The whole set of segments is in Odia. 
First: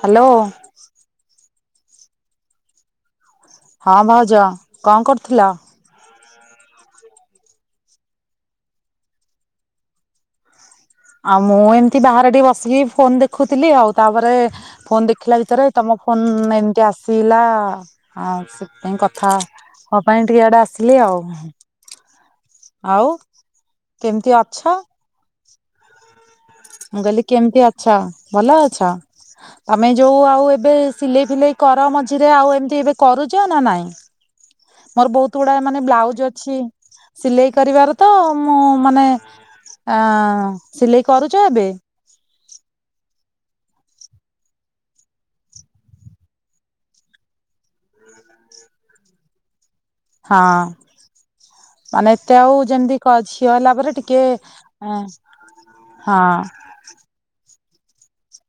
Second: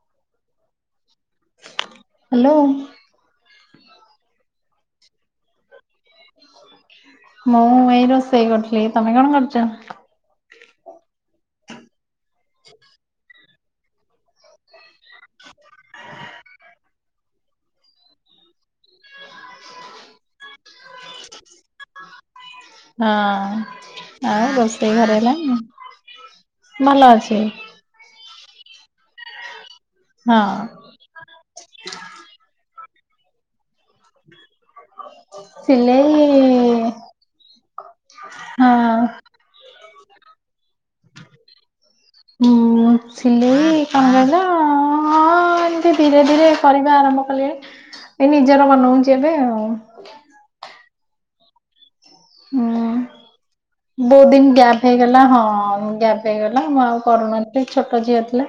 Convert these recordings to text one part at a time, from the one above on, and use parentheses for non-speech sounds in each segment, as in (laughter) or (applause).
ହାଲୋ। ହାଲୋ। ହଁ, ଭାଉଜ କଣ କରୁଥିଲ? ମୁଁ ଏଇ ରୋଷେଇ କରୁଥିଲି ତମେ କଣ କରୁଛ? ଆଉ ମୁଁ ଏମତି ବାହାରେ ଟିକେ ବସିକି ଫୋନ୍ ଦେଖୁଥିଲି ଆଉ ତାପରେ ଫୋନ ଦେଖିଲା ଭିତରେ ତମ ଫୋନ ଏମିତି ଆସିଲା ଆଉ ସେଥିପାଇଁ କଥା ହଁ ପା ଏମତି ଟିକେ ଆଡେ ଆସିଲି ଆଉ। ଆଉ ହଁ, କେମିତି ଆଉ ଅଛ? ରୋଷେଇ ଘରେ ହେଲାଣି? ଭଲ ମୁଁ କହିଲି ଅଛି କେମିତି ଅଛ ଭଲ ଅଛ ତମେ ଯୋଉ ହଁ ଆଉ ଏବେ ସିଲେଇ ଫିଲେଇ କର ମଝିରେ ଆଉ ଏମିତି ଏବେ କରୁଛ ନା ନାଇଁ? (inaudible) ମୋର ବହୁତ ଗୁଡା ମାନେ ସିଲେଇ ବ୍ଲାଉଜ ଅଛି ସିଲେଇ କରିବାର ତ ମୁଁ ହଁ ମାନେ ଆ ସିଲେଇ କରୁଛ ଏବେ? ହୁଁ, ମୁଁ ସିଲେଇ କଣ କହିଲ ହଁ। ହଁ ଏମିତି ଧୀରେ ଧୀରେ କରିବା ଆରମ୍ଭ କଲିଣୀ ଏ ନିଜର ବନଉଛି ଏବେ ଆଉ। ହଁ ମାନେ ଏତେ ଆଉ ହୁଁ ଯେମିତି ଝିଅ ହେଲା ପରେ ଟି ବହୁତ ଦିନ ଗ୍ୟାପ୍ ହେଇଗଲା ହଁ ଗ୍ୟାପ୍ ହେଇଗଲା ମୁଁ ଆଉ କରୁନାଥିଲି ଛୋଟ ଝିଅ ଥିଲା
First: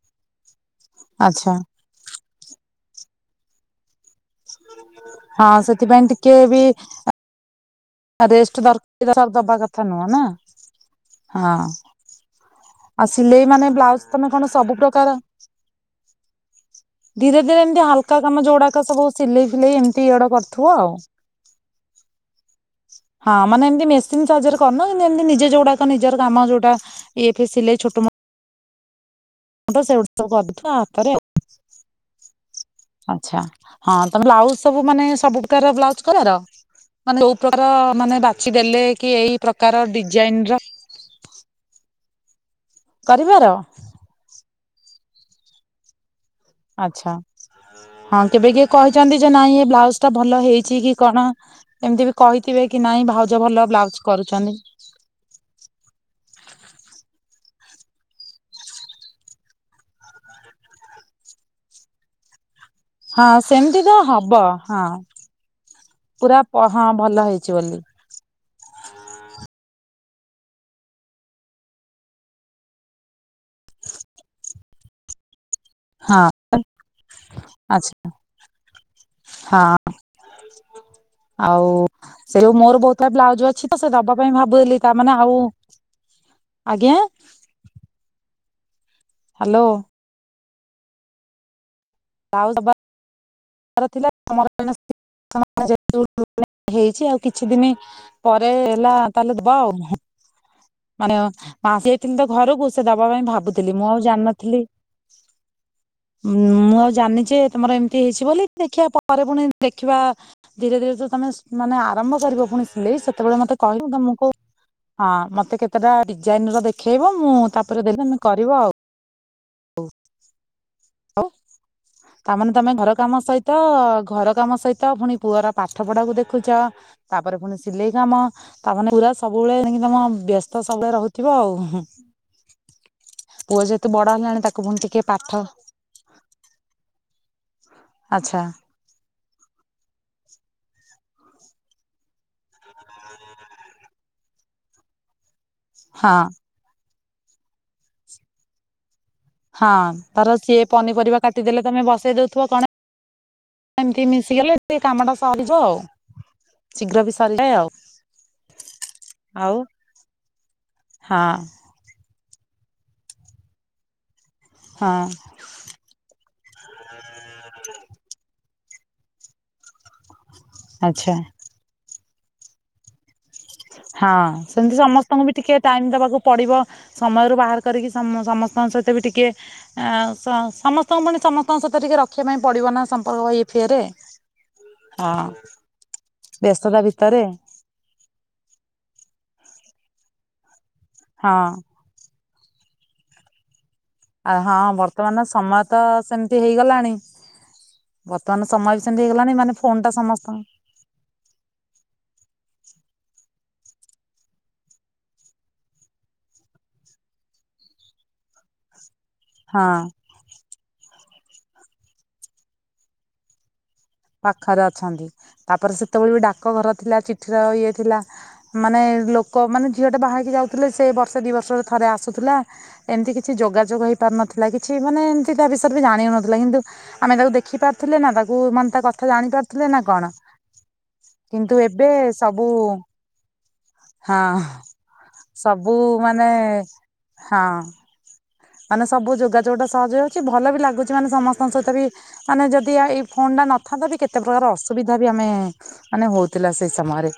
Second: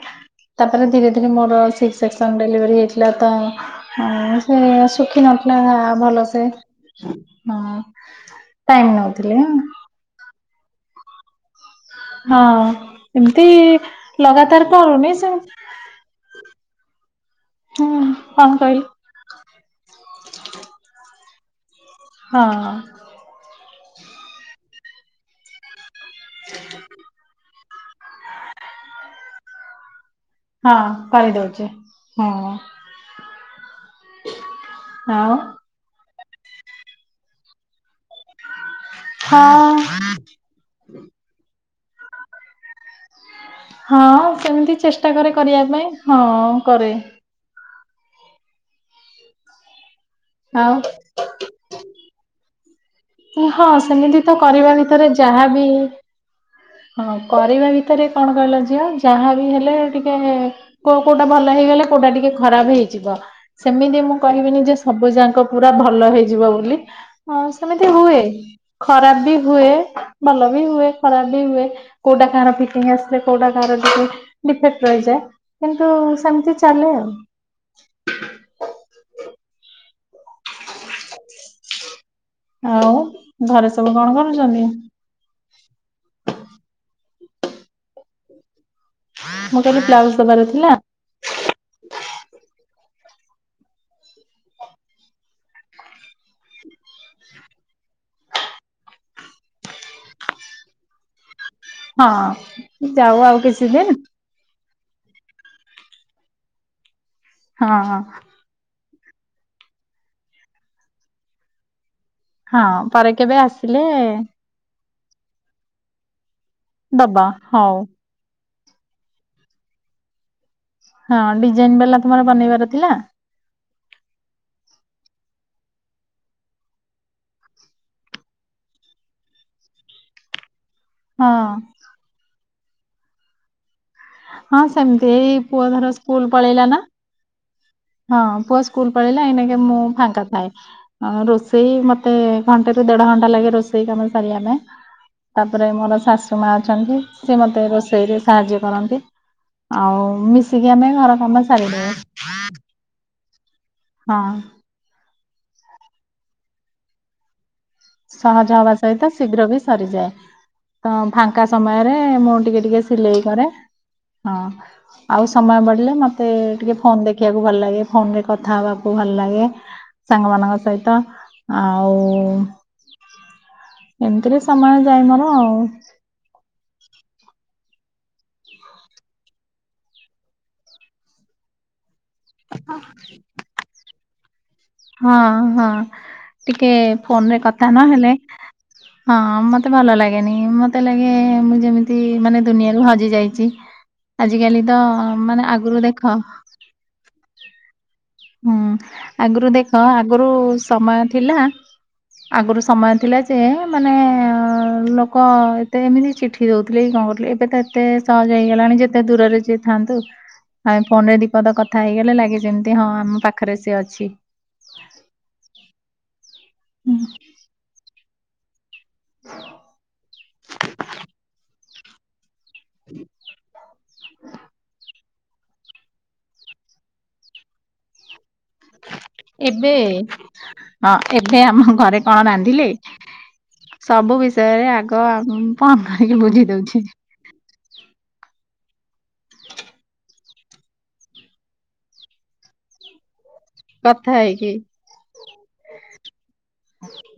ତାପରେ ଧୀରେ ଧୀରେ ଆଚ୍ଛା ମୋର ସିକ୍ସ ସେକ୍ସନ୍ ଡେଲିଭରି ହେଇଥିଲା ତ ମୁଁ ସେ ଶୁଖି ହଁ ନଥିଲା ସେଥିପାଇଁ ଟିକେ ଭଲସେ ବି ହଁ। ରେଷ୍ଟ ଟାଇମ ଦରକାର ନଉଥିଲି ଦବା କଥା ନୁହଁ ନା ହଁ (unintelligible) ହଁ। ଆଉ ଏମିତି ସିଲେଇ ମାନେ ବ୍ଲାଉଜ ତମେ କଣ ଲଗାତାର ସବୁ କରୁନି ପ୍ରକାର ସେ ଧୀରେ ଧୀରେ ଏମିତି ହୁଁ ହାଲକା କାମ କଣ ଯୋଉ କହିଲି ଗୁଡାକ ସବୁ ସିଲେଇ ଫିଲେଇ ଏମିତି ଇଆଡ କରଥିବ ଆଉ। ହଁ। ହଁ ମାନେ ଏମିତି ମେସିନ ସାହାଯ୍ୟରେ କରୁନ କିନ୍ତୁ ଏମତି ନିଜେ ଯୋଉ ଗୁଡାକ ନିଜର କାମ ଯୋଉଟା ଇଏ ସିଲେଇ ଛୋ ହଁ ପା ସେଗୁଡା ସବୁ କରୁଥିବ ହଁ ଆ ପରେ କରିଦଉଛି ହଁ ଆଚ୍ଛା ହଁ ତମେ ବ୍ଲାଉଜ ସବୁ ମାନେ ଆଉ ସବୁ ପ୍ରକାରର ବ୍ଲାଉଜ ମାନେ ଯୋଉ ପ୍ରକାର ମାନେ ବାଛି ଦେଲେ କି ଏଇ ହଁ ପ୍ରକାର ଡିଜାଇନ ର। କରିପାର। ହଁ ସେମିତି ଚେଷ୍ଟା କରେ କରିବା ପାଇଁ ହଁ। କରେ ଆଚ୍ଛା ହଁ କେବେ କିଏ କହିଛନ୍ତି ଯେ ନାଇଁ ଏ ବ୍ଲାଉଜ ଟା ଭଲ ଆଉ ହେଇଛି କି କଣ ଏମିତି ବି କହିଥିବେ କି ନାଇଁ ଭାଉ ହଁ ସେମିତି ତ କରିବା ଭିତରେ ଯାହାବି ହଁ କରିବେନି ତ ଟିକେ କଣ କହିଲ ଝିଅ ଯାହାବି ହେଲେ ଟିକେ କୋ କୋଉଟା ଭଲ ହେଇଗଲା କୋଉଟା ଟିକେ ଖରାପ ହେଇ ହୋଇଯିବ ହଁ ତ ସେମିତି ମୁଁ ହବ କହିବିନି ଯେ ହଁ ସବୁ ଯାକ ପୁରା ଭଲ ପୁରା ହେଇଯିବ ବୋଲି ହଁ ଭଲ ହିଁ ହେଇଛି ବୋଲି ସେମିତି ହୁଏ ଖରାପ ବି ହୁଏ ଭଲ ବି ହୁଏ ଖରାପ ବି ହୁଏ। କୋଉଟା କାହାର ଫିଟିଙ୍ଗ ଆସିଲେ କୋଉଟା କାହାର ଡିଫେକ୍ଟ ରହିଯାଏ। କିନ୍ତୁ ହଁ ସେମିତି ଚାଲେ ଆଉ। ଆଚ୍ଛା ହଁ। ଆଉ ସେ ଯୋଉ ମୋର ଆଉ ବହୁତ୍ ବ୍ଲାଉଜ ଘରେ ଅଛି ତ ସବୁ ସେ କଣ ଦବା ପାଇଁ କରୁଛନ୍ତି? ଭାବୁଦଲି ତ। ମାନେ ଆଉ ଆଜ୍ଞା। ମୁଁ ହ୍ୟାଲୋ କାଲି ବ୍ଲାଉଜ ଦବାର ଥିଲା। ବ୍ଲାଉଜ ଦରବାର। ଦବାର ଥିଲା ସି ସ୍କେସନ ହେଇଛି ଆଉ କିଛି ଦିନ। ପରେ ହେଲା ତାହେଲେ ଦବା ଆଉଁ। ମାନେ ମାସ ଯାଇଥିଲ ତ ଘରକୁ ସେ ହଁ ଦବା ଯାଉ ପାଇଁ ଆଉ କିଛି ଭାବୁଥିଲି ମୁଁ ଦିନ ଆଉ ଜାଣିନଥିଲି। ମୁଁ ଆଉ ଜାଣିଛି ତମର ହଁ ଏମିତି ହେଇଛି। ଦେଖିବା ପରେ ପୁଣି ଦେଖିବା ଧୀରେ ଧୀରେ ତ ତମେ ମାନେ। ଆରମ୍ଭ କରିବ ହଁ ପୁଣି ସିଲେଇ ପରେ ସେତେବେଳେ କେବେ ମତେ ଆସିଲେ କହିବୁ ତମକୁ। ହଁ ମତେ କେତେଟା ଡିଜାଇନ ର ଦେଖେଇବ ଦବ ମୁଁ ହଉ। ତାପରେ ଦେଲି ଆମେ କରିବ ଆଉ। ହ ହଁ ହଉ ଡିଜାଇନ ବାଲା ତମର ତାମାନେ ବନେଇବାର ତମେ ଥିଲା ଘର କାମ ସହି ତ ଘର କାମ ସହିତ ପୁଣି ପୁଅର ପାଠ ପଢାକୁ ଦେଖୁଛ। ତାପରେ ପୁଣି ସିଲେଇ କାମ ଆମ ତା ପୁରା ସବୁବେଳେ କି ତମ ବ୍ୟସ୍ତ। ତ ସବୁବେଳେ ରହୁଥିବ ହଁ ଆଉ ପୁଅ ଯେତେ ବଡ ହେ ହଁ ସେମିତି ଏଇ ପୁଅ ଧର ସ୍କୁଲ ପଳେଇଲା ନା ହଁ ଆଚ୍ଛା ପୁଅ। ସ୍କୁଲ ପଲେଇଲା ଏଇନାକେ ମୁଁ ଫାଙ୍କା ଥାଏ। ଆଉ ରୋଷେଇ ମତେ ଘଣ୍ଟେ ରୁ ଦେଢ ଘଣ୍ଟା ଲାଗେ ରୋଷେଇ କାମ ସାରିବା ପାଇଁ। ତା ପରେ ମୋର ହଁ। ଶାଶୁ ମା ଅଛନ୍ତି ସେ ମୋତେ ରୋଷେଇରେ ସାହାଯ୍ୟ କରନ୍ତି। ହଁ ଆଉ ତାର ସିଏ ମିଶିକି ଆମେ ଘର ପନିପରିବା କାମ କାଟିଦେଲେ ତମେ ସାରିଦଉ ବସେଇ ଦଉଥିବ କଣ। ଏମିତି ହଁ। ମିଶିଗଲେ। ଏ କାମ ଟା ସରିଯାଏ ଆଉ ଶୀଘ୍ର ବି ସରିଯାଏ ଆଉ। ସହଜ ହବା ସହିତ ଶୀଘ୍ର ଆଉ ବି ସରିଯାଏ ତ ହଁ ଫାଙ୍କା ସମୟରେ ମୁଁ ଟିକେ ଟିକେ। ସିଲେଇ କରେ ହଁ ହଁ ଆଉ। ସମୟ ବଲିଲେ ମୋତେ ଟିକେ ଫୋନ ଦେଖିବାକୁ ଭଲ ଲାଗେ ଫୋନରେ କଥା ହେବାକୁ ଭଲ ଲାଗେ। ସାଙ୍ଗମାନଙ୍କ ସହିତ ଆଚ୍ଛା ଆଉ ହଁ ଏମିତିରେ ସେମିତି ସମୟ ଯାଏ ମୋର ସମସ୍ତଙ୍କୁ ବି ଆଉ। ଟିକେ ଟାଇମ ଦବାକୁ ପଡିବ ସମୟରୁ ବାହାର କରିକି ସମ ସମସ୍ତଙ୍କ ସହିତ ବି ଟିକେ ଆ ସ ସମସ୍ତଙ୍କ ପୁ ସମସ୍ତଙ୍କ ସହିତ ଟିକେ ରଖିବା ପାଇଁ ପଡିବ ନା ସମ୍ପର୍କଇ ଫିଏ ରେ ହଁ ହଁ ଟିକେ ବ୍ୟସ୍ତତା ଭିତରେ ଫୋନ ରେ କଥା ନହେଲେ ହଁ ମତେ ଭଲ ଲାଗେନି ମତେ ଲାଗେ ହଁ ମୁଁ ଯେମିତି ମାନେ ଦୁନିଆରୁ ହଜି ଯାଇଛି ଆ ହଁ ଆଜିକାଲି ତ ବର୍ତ୍ତମାନ ମାନେ ସମୟ ତ ଆଗରୁ ଦେଖ ସେମିତି ହେଇଗଲାଣି ବର୍ତ୍ତମାନ ହୁଁ ସମୟ ବି ସେମିତି ହେଇଗଲାଣି ଆଗରୁ ମାନେ ଫୋନ ଦେଖ ଟା ଆଗରୁ ସମସ୍ତଙ୍କ ସମୟ ଥିଲା ଆଗରୁ ସମୟ ଥିଲା ଯେ ମାନେ ଲୋକ ଏତେ ଏମିତି ଚିଠି ସିଖି ଦେଉଥିଲେ କି କଣ କରୁଥିଲେ ଏବେ ତ ଏତେ ସହଜ ହେଇଗଲାଣି ଯେତେ ଦୂରରେ ଯିଏ ହଁ ଥାନ୍ତୁ ଆମ ଫୋନ ରେ ଦୀପଦ କଥା ହେଇଗଲେ ଲାଗେ ଯେମିତି ହଁ ଆମ ପାଖରେ ସିଏ ଅଛି ପାଖରେ ଅଛନ୍ତି ତାପରେ ସେତେବେଳେ ବି ଡାକଘର ଥିଲା ଚିଠିର ଇଏ ଥିଲା ମାନେ ଲୋକ ମାନେ ଝିଅ ଟା ବାହାରିକି ଯାଉଥିଲେ ସେ ବର୍ଷେ ଦି ବର୍ଷରେ ଥରେ ଆସୁଥିଲା ଏମିତି କିଛି ଯୋଗାଯୋଗ ହେଇ ପାରୁନଥିଲା କିଛି ମାନେ ତା ବିଷୟରେ ବି ଜାଣି ହୋଉ ନଥିଲା କିନ୍ତୁ ଆମେ ତାକୁ ଦେଖି ପାରୁଥିଲେ ନା ତାକୁ ମାନେ ତା ତ ଜାଣି ପାରୁଥିଲେ ଏବେ ନା କଣ ହଁ ଏବେ କିନ୍ତୁ ଆମ ଏବେ ଘରେ କଣ ସବୁ ରାନ୍ଧିଲେ ସବୁ ହଁ ବିଷୟରେ ଆଗ କଣ ସବୁ କରିକି ମାନେ ବୁଝି ଦଉଛି ହଁ ମାନେ ସବୁ ଯୋଗାଯୋଗଟା ସହଜ ଅଛି ଭଲ ବି ଲାଗୁଛି ମାନେ ସମସ୍ତଙ୍କ ସହିତ ବି ମାନେ ଯଦି ଫୋନ୍ଟା ନଥାନ୍ତା ବି କଥା କେତେ ପ୍ରକାର ହେଇକି। ଅସୁବିଧା ବି ଆମେ ମାନେ ହଉଥିଲା ସେଇ ସମୟରେ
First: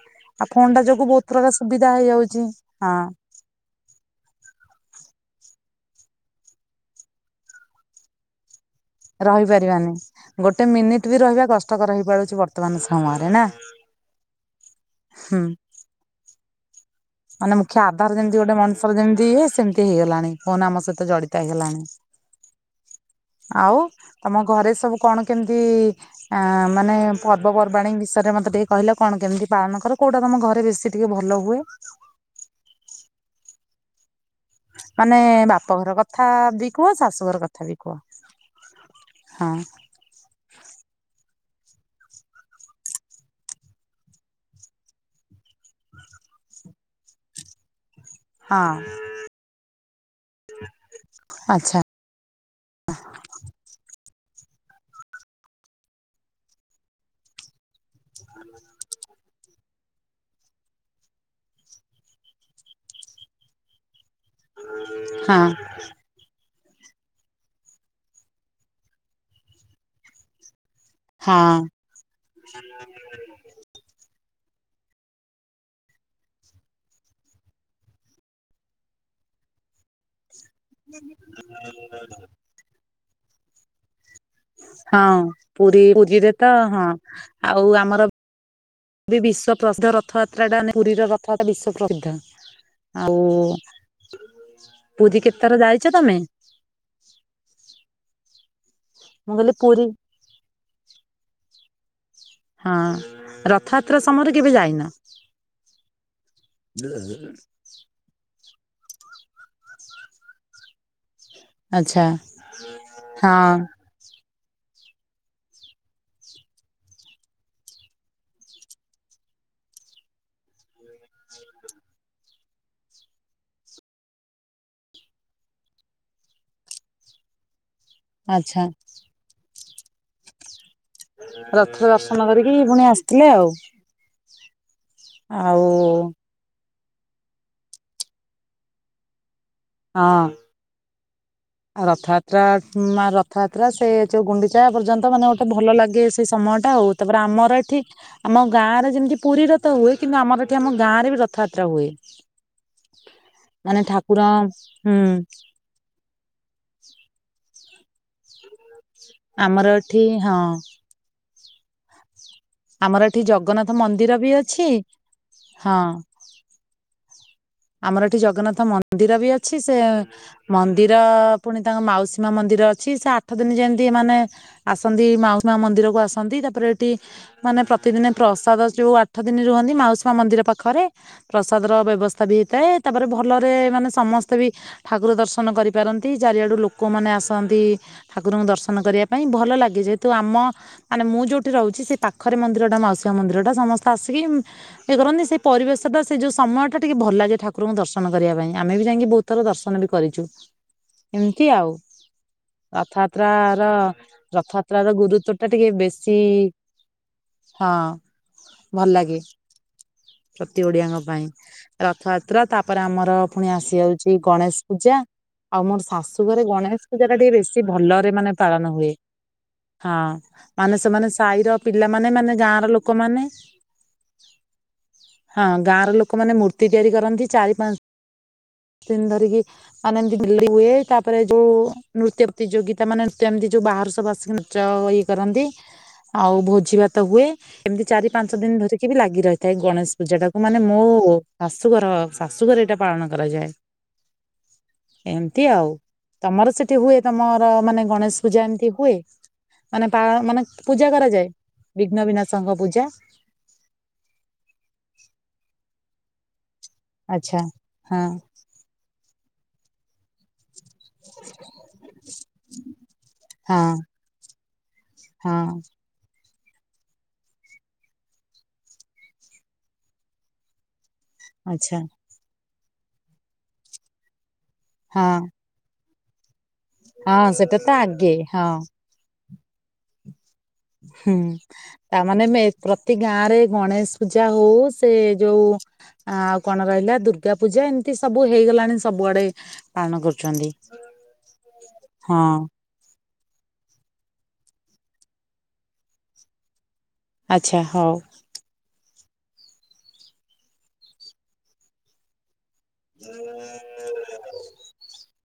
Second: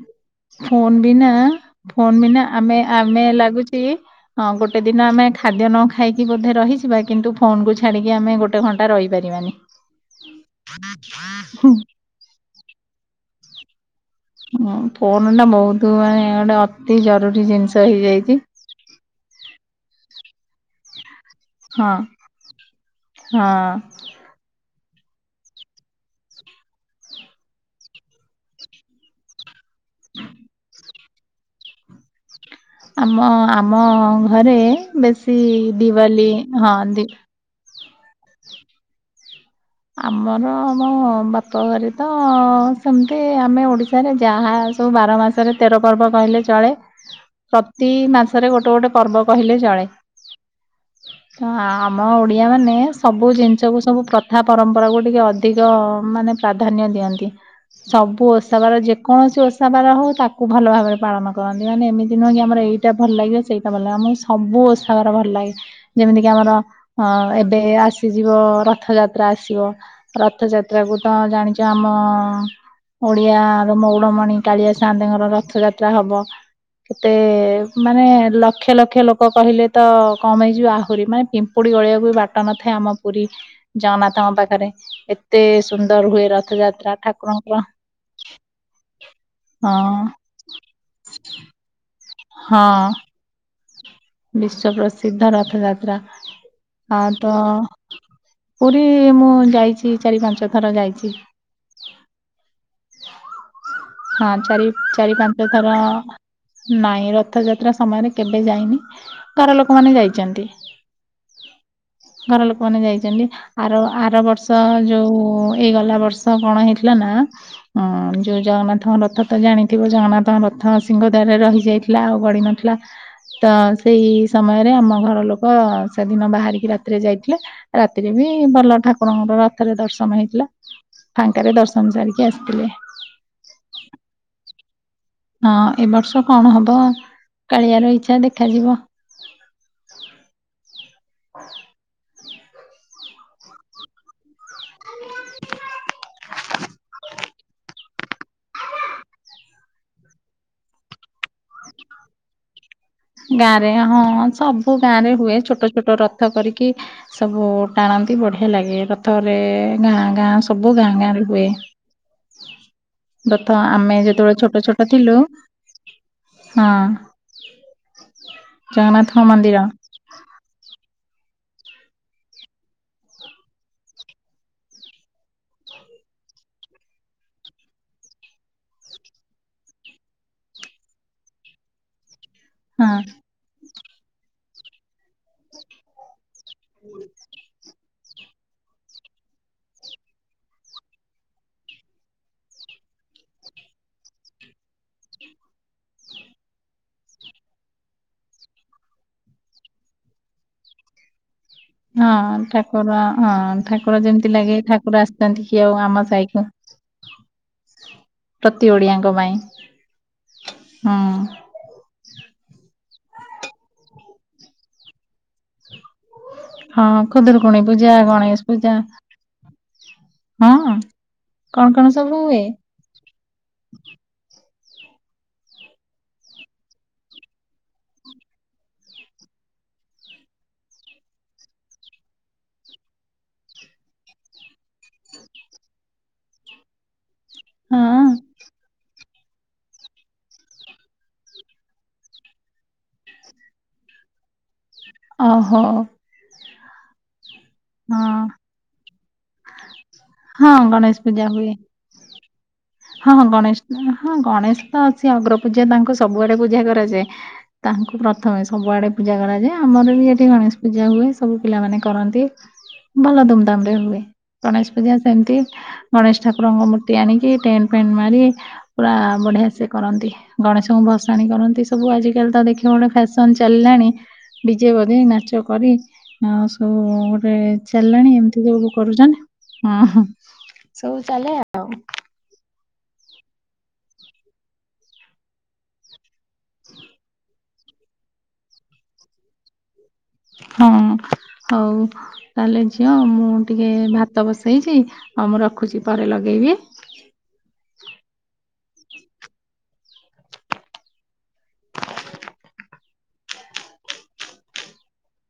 ଆଉ ଫୋନ୍ ଟା ଫୋନ ଯୋଗୁ ବିନା ବହୁତ ପ୍ରକାର ସୁବିଧା ଫୋନ ବିନା ହେଇଯାଉଛି ଆମେ ହଁ। ଆମେ ଲାଗୁଛି ଗୋଟେ ଦିନ ଆମେ ଖାଦ୍ୟ ନ ଖାଇକି ବୋଧେ ରହିିବା କିନ୍ତୁ ଫୋନ କୁ ଛାଡିକି ଆମେ ଗୋଟେ ଗୋଟେ ଘଣ୍ଟା ରହି ରହିପାରିବାନି ଗୋଟେ ମିନିଟ ବି ରହିବା କଷ୍ଟକର ରହିପାରୁଛି ବର୍ତ୍ତମାନ ସମୟରେ ନା? ହ ହୁଁ। ଫୋନଟା ବହୁତ ମାନେ ଗୋଟେ ଅତି ଜରୁରୀ ଜିନିଷ ହେଇଯାଇଛି। ସବୁ ଯେମିତି ଇଏ ସେମିତି ହେଇଗଲାଣି କୋହ ଆମ ସହିତ ଜଡିତ ଲାଣି ହଁ ହଁ ଆଉ ତମ ଘରେ ସବୁ କଣ କେମିତି? ଆ ମାନେ ପର୍ବପର୍ବାଣୀ ବିଷୟରେ ମତେ ଟିକେ କହିଲେ କଣ କେମିତି ପାଳନ କରରେ କୋଉଟା ତମ ଘରେ ବେଶୀ? ଟିକେ ଭଲ ହୁଏ। ଆମ ଆମ ଘରେ ମାନେ ବେଶୀ ବାପଘର କଥା ଦିିବାଲି ବି ହଁ କୁହ ଦି ଶାଶୁଘର କଥା ବି କୁହ ହଁ। ଆମର ଆମ ବାପଘର ତ ସେମିତି ଆମେ ଓଡ଼ିଶାରେ ଯାହା ସବୁ ବାରମାସ ତେର ପର୍ବ କହିଲେ ଚଳେ ପ୍ରତି ମାସ ଗୋଟେ ହଁ ଗୋଟେ ପର୍ବ କହିଲେ ଚଳେ ଆଁ ଆଚ୍ଛା ଆମ ଓଡିଆ ମାନେ ସବୁ ଜିନିଷକୁ ସବୁ ପ୍ର ଯ ପରମ୍ପରାକୁ ଟିକେ ଅଧିକ ମାନେ ପ୍ରାଧାନ୍ୟ ଦିଅନ୍ତି। ସବୁ ଓସାବାର ଯେକୌଣସି ଓସା ସବାର ହେଉ ତାକୁ ଭଲ ଭାବରେ ପାଳନ କରନ୍ତି ମାନେ ଏମିତି ନୁହେଁ କି ଆମର ଏଇଟା ଭଲ ଲାଗିବ ସେଇଟା ଭଲ ଲାଗେ ମୁଁ ସବୁ ଓସାଗର ଭଲ ହଁ ଲାଗେ ଯେମିତି କିି ଆମର ଅ ଏବେ ଆସିଯିବ ରଥଯା ତ୍ରା ଆସିବ ରଥଯାତ୍ରା କ ତ ହଁ ଜାଣିଛ ଆମ? ଓଡିଆ ର ମଉଡମଣି କାଳିଆ ସାନ୍ତେଙ୍କର ରଥଯାତ୍ରା ହବ। କେତେ ମାନେ ଲକ୍ଷ ଲକ୍ଷ ଲୋକ କହିଲେ ତ କମ ହେଇଯିବ ଆହୁରି ମାନେ ପିମ୍ପୁଡି ଗଳେଇଆକୁ ବି ବାଟ ନଥାଏ ଆମ ପୁରୀ ଜଗନାଥଙ୍କ ପାଖରେ ହଁ ଏତେ ପୁରୀରେ ସୁନ୍ଦର ହୁଏ ଯିବେ ତ ହଁ ରଥଯାତ୍ରା ଠାକୁରଙ୍କର ଆଉ ଆମର ଏବେ ବିଶ୍ୱ ପ୍ରସିଦ୍ଧ ହଁ ରଥଯାତ୍ରାଟା ମାନେ ପୁରୀର ରଥଯାତ୍ରା ବିଶ୍ୱ ପ୍ରସିଦ୍ଧ। ହଁ। ଆଉ ପୁରୀ ବିଶ୍ୱପ୍ରସିଦ୍ଧ କେତେଥର ଯାଇଛ ରଥଯାତ୍ରା। ତମେ? ଆଉ ତ ପୁରୀ ମୁଁ କହିଲି ପୁରୀ ଯାଇଛି। ଚାରି ପାଞ୍ଚ ଥର ଯାଇଚି। ହଁ ରଥଯାତ୍ରା ହଁ ସମୟରେ କେବେ ଚାରି ଯାଇନ? ଚାରି ପାଞ୍ଚ ଥର ନାଇଁ ରଥଯାତ୍ରା ସମୟରେ କେବେ ଯାଇନି ଘର ଲୋକମାନେ ଯାଇଛନ୍ତି। ଆଚ୍ଛା ଘରଲୋକମାନେ ଯାଇଛନ୍ତି ହଁ ଆର- ଆର ବର୍ଷ ଯୋଉ ଏଇ ଗଲା ବର୍ଷ କଣ ହେଇଥିଲା ନା। ହଁ ଯୋଉ ଜଗନ୍ନାଥଙ୍କ ରଥ ତ ଜାଣିଥିବ ଜଗନ୍ନାଥଙ୍କ ରଥ ସିଂହ ଦ୍ଵାରରେ ରହିଯାଇ- ଥିଲା ଆଉ ଗଡି ନଥିଲା ତ- ସେଇ ସମୟରେ ଆମ ଘର ଲୋକ ସେଦିନ ବାହାରିକି ରାତିରେ ଯାଇଥିଲେ। ରାତିରେ ବି ଆଚ୍ଛା ଭଲ ଠାକୁରଙ୍କର ରଥରେ ଦର୍ଶନ ହେଇଥିଲା। ଫାଙ୍କାରେ ଦର୍ଶନ ସାରିକି ଆସିଥିଲେ। ଥିଲେ ଆଉ ହଁ ଆଉ ଏ ବର୍ଷ କଣ ହବ କାଳିଆର ଇଚ୍ଛା ଦେଖାଯିବ। ହଁ। ହଁ। ଆଉ ରଥଯାତ୍ରା ରଥଯାତ୍ରା ସେ ଯୋଉ ଗୁଣ୍ଡିଚା ପର୍ଯ୍ୟନ୍ତ ମାନେ ଗୋଟେ ଭଲ ଲାଗେ ସେ ସମୟଟା ଆଉ। ତାପରେ ଆମର ଏଠି ଆମ ଗାଁ ରେ ଯେମିତି ପୁରୀ ରଥ ହୁଏ କିନ୍ତୁ ଆମର ଏଠି ଆମ ଗାଁରେ ବି ରଥ ଗାଁରେ ମାନେ ହଁ ଠାକୁର ସବୁ ଗାଁ ହୁଁ ରେ ହୁଏ ଛୋଟ ଛୋଟ ରଥ ରଥ କରିକି ସବୁ ଟାଣନ୍ତି। ଏଇ ବଢିଆ ଲାଗେ ରଥରେ ଆମର ଗାଁ ଏଠି ହଁ ଗାଁ ସବୁ ଗାଁ ଗାଁ ରେ ହୁଏ। ଆମର ଏଠି ରଥ ଜଗନ୍ନାଥ ଆମେ ମନ୍ଦିର ବି ଯେତେବେଳେ ଛୋଟ ଅଛି ଛୋଟ ଥିଲୁ ହଁ। ହଁ। ଆମର ଏଠି ଜଗନ୍ନାଥ ମନ୍ଦିର ଜଗନ୍ନାଥଙ୍କ ବି ଅଛି ମନ୍ଦିର ସେ ମନ୍ଦିର ପୁଣି ତାଙ୍କ ମାଉସୀ ମା ମନ୍ଦିର ଅଛି ସେ ଆଠ ଦିନ ଯେମତି ମାନେ- ଆସନ୍ତି ମାଉସୀ ମା ମନ୍ଦିର କୁ ଆସନ୍ତି ତାପରେ ଏଠି- ମାନେ ପ୍ରତିଦିନ ପ୍ରସାଦ ଯେଉ ଆଠ ଦିନି ରୁହନ୍ତି ମାଉସୀ ମା ମନ୍ଦିର ପାଖରେ ପ୍ରସାଦର ବ୍ୟବସ୍ଥ ତାବି ହେଇଥାଏ ହଁ ତାପରେ ଭଲରେ ମାନେ ସମସ୍ତେ ବି ଠାକୁର ଦର୍ଶନ କରି ପାରନ୍ତି ଚାରିଆଡ଼ୁ ଲୋକମାନେ ଆସନ୍ତି ଠାକୁରଙ୍କୁ ଦର୍ଶନ କରିବା ପାଇଁ ଭଲ ଲାଗେ ଯେହେତୁ ଆମ ମାନେ ମୁଁ ଯୋଉଠି ରହୁଛି ସେ ପାଖରେ ମନ୍ଦିରଟା ମାଉସୀ ମାଆ ମନ୍ଦିର ଟା ସମସ୍ତେ ଆସିକି- ଇଏ କରନ୍ତି ସେଇ ପରିବେଶ ଟା ସେ ଯୋଉ ସମୟଟା- ଟିକେ ଭଲ ଲାଗେ ଠାକୁରଙ୍କୁ ଦର୍ଶନ କରିବା ପାଇଁ ଆମେ ବି ଯାଇଁକି ବହୁତ ଥର ଦର୍ଶନ ବି କରିଚୁ। ଏମିତି ଆଉ। ହଁ ଠାକୁର ରଥଯାତ୍ର ହଁ ର ଠାକୁର ଯେମିତି ଲାଗେ ରଥଯାତ୍ରା ର ଠାକୁର ଗୁରୁତ୍ବ ଆସିଛନ୍ତି ଟା କି ଟିକେ ଆଉ ଆମ ସାଇକୁ ବେଶୀ- ହଁ ପ୍ରତି ଭଲ ଓଡିଆଙ୍କ ଲାଗେ ପାଇଁ ପ୍ରତି ହୁଁ ଓଡିଆଙ୍କ ପାଇଁ- ରଥଯାତ୍ରା ତାପରେ ଆମର ପୁଣି ଆସି ଯାଉଚି ଗଣେଶ ପୂଜା ଆଉ ମୋର ଶାଶୁ ଘରେ ଗଣ ହଁ ଗଣେଶ ପୂଜା ଟା ଟିକେ ଖୁଦୁରୁକୁଣୀ ବେଶୀ ପୂଜା ଭଲରେ ମାନେ ଗଣେଶ ପାଳନ ପୂଜା ହୁଏ। ହଁ ହଁ ମାନେ ସେମାନେ ସାହିର କଣ କଣ ପିଲାମାନେ ସବୁ ମାନେ ହୁଏ ଗାଁର ଲୋକ- ଲୋକମାନେ ହଁ ଗାଁର ଲୋକମାନେ ମୂର୍ତ୍ତି ମୂର୍ତ୍ତି ତିଆରି କରନ୍ତି ଚାରି ପାଞ୍ଚ ଦିନ ଧରିକି- ଆନନ୍ଦୀ ଦିଲ୍ଲୀ ହୁଏ ତାପରେ ଯୋଉ- ନୃତ୍ୟ ପ୍ରତିଯୋଗିତା ମାନେ ନୃତ୍ୟ ଏମିତି ଯୋଉ ବାହାରୁ ସବୁ ଆସିକି ନୃତ୍ଯ ଇଏ କରନ୍ତି। ଆଉ ଭୋଜି ଭାତ ହୁଏ। ଏମିତି ହଁ ଚାରି ପାଞ୍ଚ ଦିନି ଧରିକି ବି ଲାଗି ରହିଥାଏ ଗଣେଶ ପୂଜା ଟାକୁ ମାନେ ମୋ- ଶାଶୁଘର ଶାଶୁଘର ଏଇଟା ପାଳନ କରାଯାଏ ଏମିତି ଓହୋ ଆଉ। ତମର ସେଠି ହୁଏ ତମର ମାନେ ହଁ ଗଣେଶ ପୂଜା ଏମିତି ହୁଏ। ମାନେ ପାଳ ମାନେ ହଁ ପୂଜା ଗଣେଶ କରାଯାଏ ହୁଏ ବିଘ୍ନବିନାଶଙ୍କ ପୂଜା। ହଁ ହଁ ଗଣେଶ ହଁ ଗଣେଶ ତ ଅଛି ଅଗ୍ରପୂଜା ତାଙ୍କୁ ସବୁଆଡ଼େ ପୂଜା କରାଯାଉ- ଯେ ଆଚ୍ଛା ତାଙ୍କୁ ହଁ ପ୍ରଥମେ ସବୁଆଡେ ପୂଜା କରାଯାଏ ଆମର ବି ଏଠି ଗଣେଶ ପୂଜା ହୁଏ ସବୁ ପିଲା ମାନେ କରନ୍ତି। ଭଲ ହଁ ଧୁମଧାମ ରେ ହୁଏ ଗଣେଶ ପୂଜା ସେମିତି। ହଁ ଗଣେଶ ଠାକୁରଙ୍କ ମୂର୍ତ୍ତି ଆଣିକି ଟେଣ୍ଡ ପେଣ୍ଡ ମାରି ପୁରା ବଢିଆ ସେ କରନ୍ତି ଗଣେଶଙ୍କୁ ଭସାଣି କରନ୍ତି ଆଚ୍ଛା। ସବୁ ଆଜି ଖାଲି ତ ଦେଖିବ ଗୋଟେ ଫ୍ୟାସନ ଚାଲିଲାଣି ଡିଜେ ବଜେଇ ହଁ ନାଚ କରି ହଁ ସବୁ ହଁ ଗୋଟେ ସେଟା ତ ଚାଲାଣି ଆଗେ ଏମିତି ହଁ ସବୁ କରୁଛନ ହ ହ ସବୁ ହୁଁ। ଚାଲେ ଆଉ। ତା ମାନେ ମେତ ପ୍ରତି ଗାଁ ରେ ଗଣେଶ ପୂଜା ହଉ ସେ ଯୋଉ ଆଉ କଣ କହିଲ ଦୁର୍ଗା ପୂଜା ଏମିତି ସବୁ ହେଇଗଲାଣି ସବୁଆଡେ ପାଳନ କରୁ ହଁ ହଉ ହେଲେଯେ ଝିଅ ମୁଁ ଟିକେ ଭାତ ବସେଇଛି ଆଉ ମୁଁ ରଖୁଛି ପରେ ଲଗେଇବି। ଆଚ୍ଛା ହଉ। ଜ (unintelligible)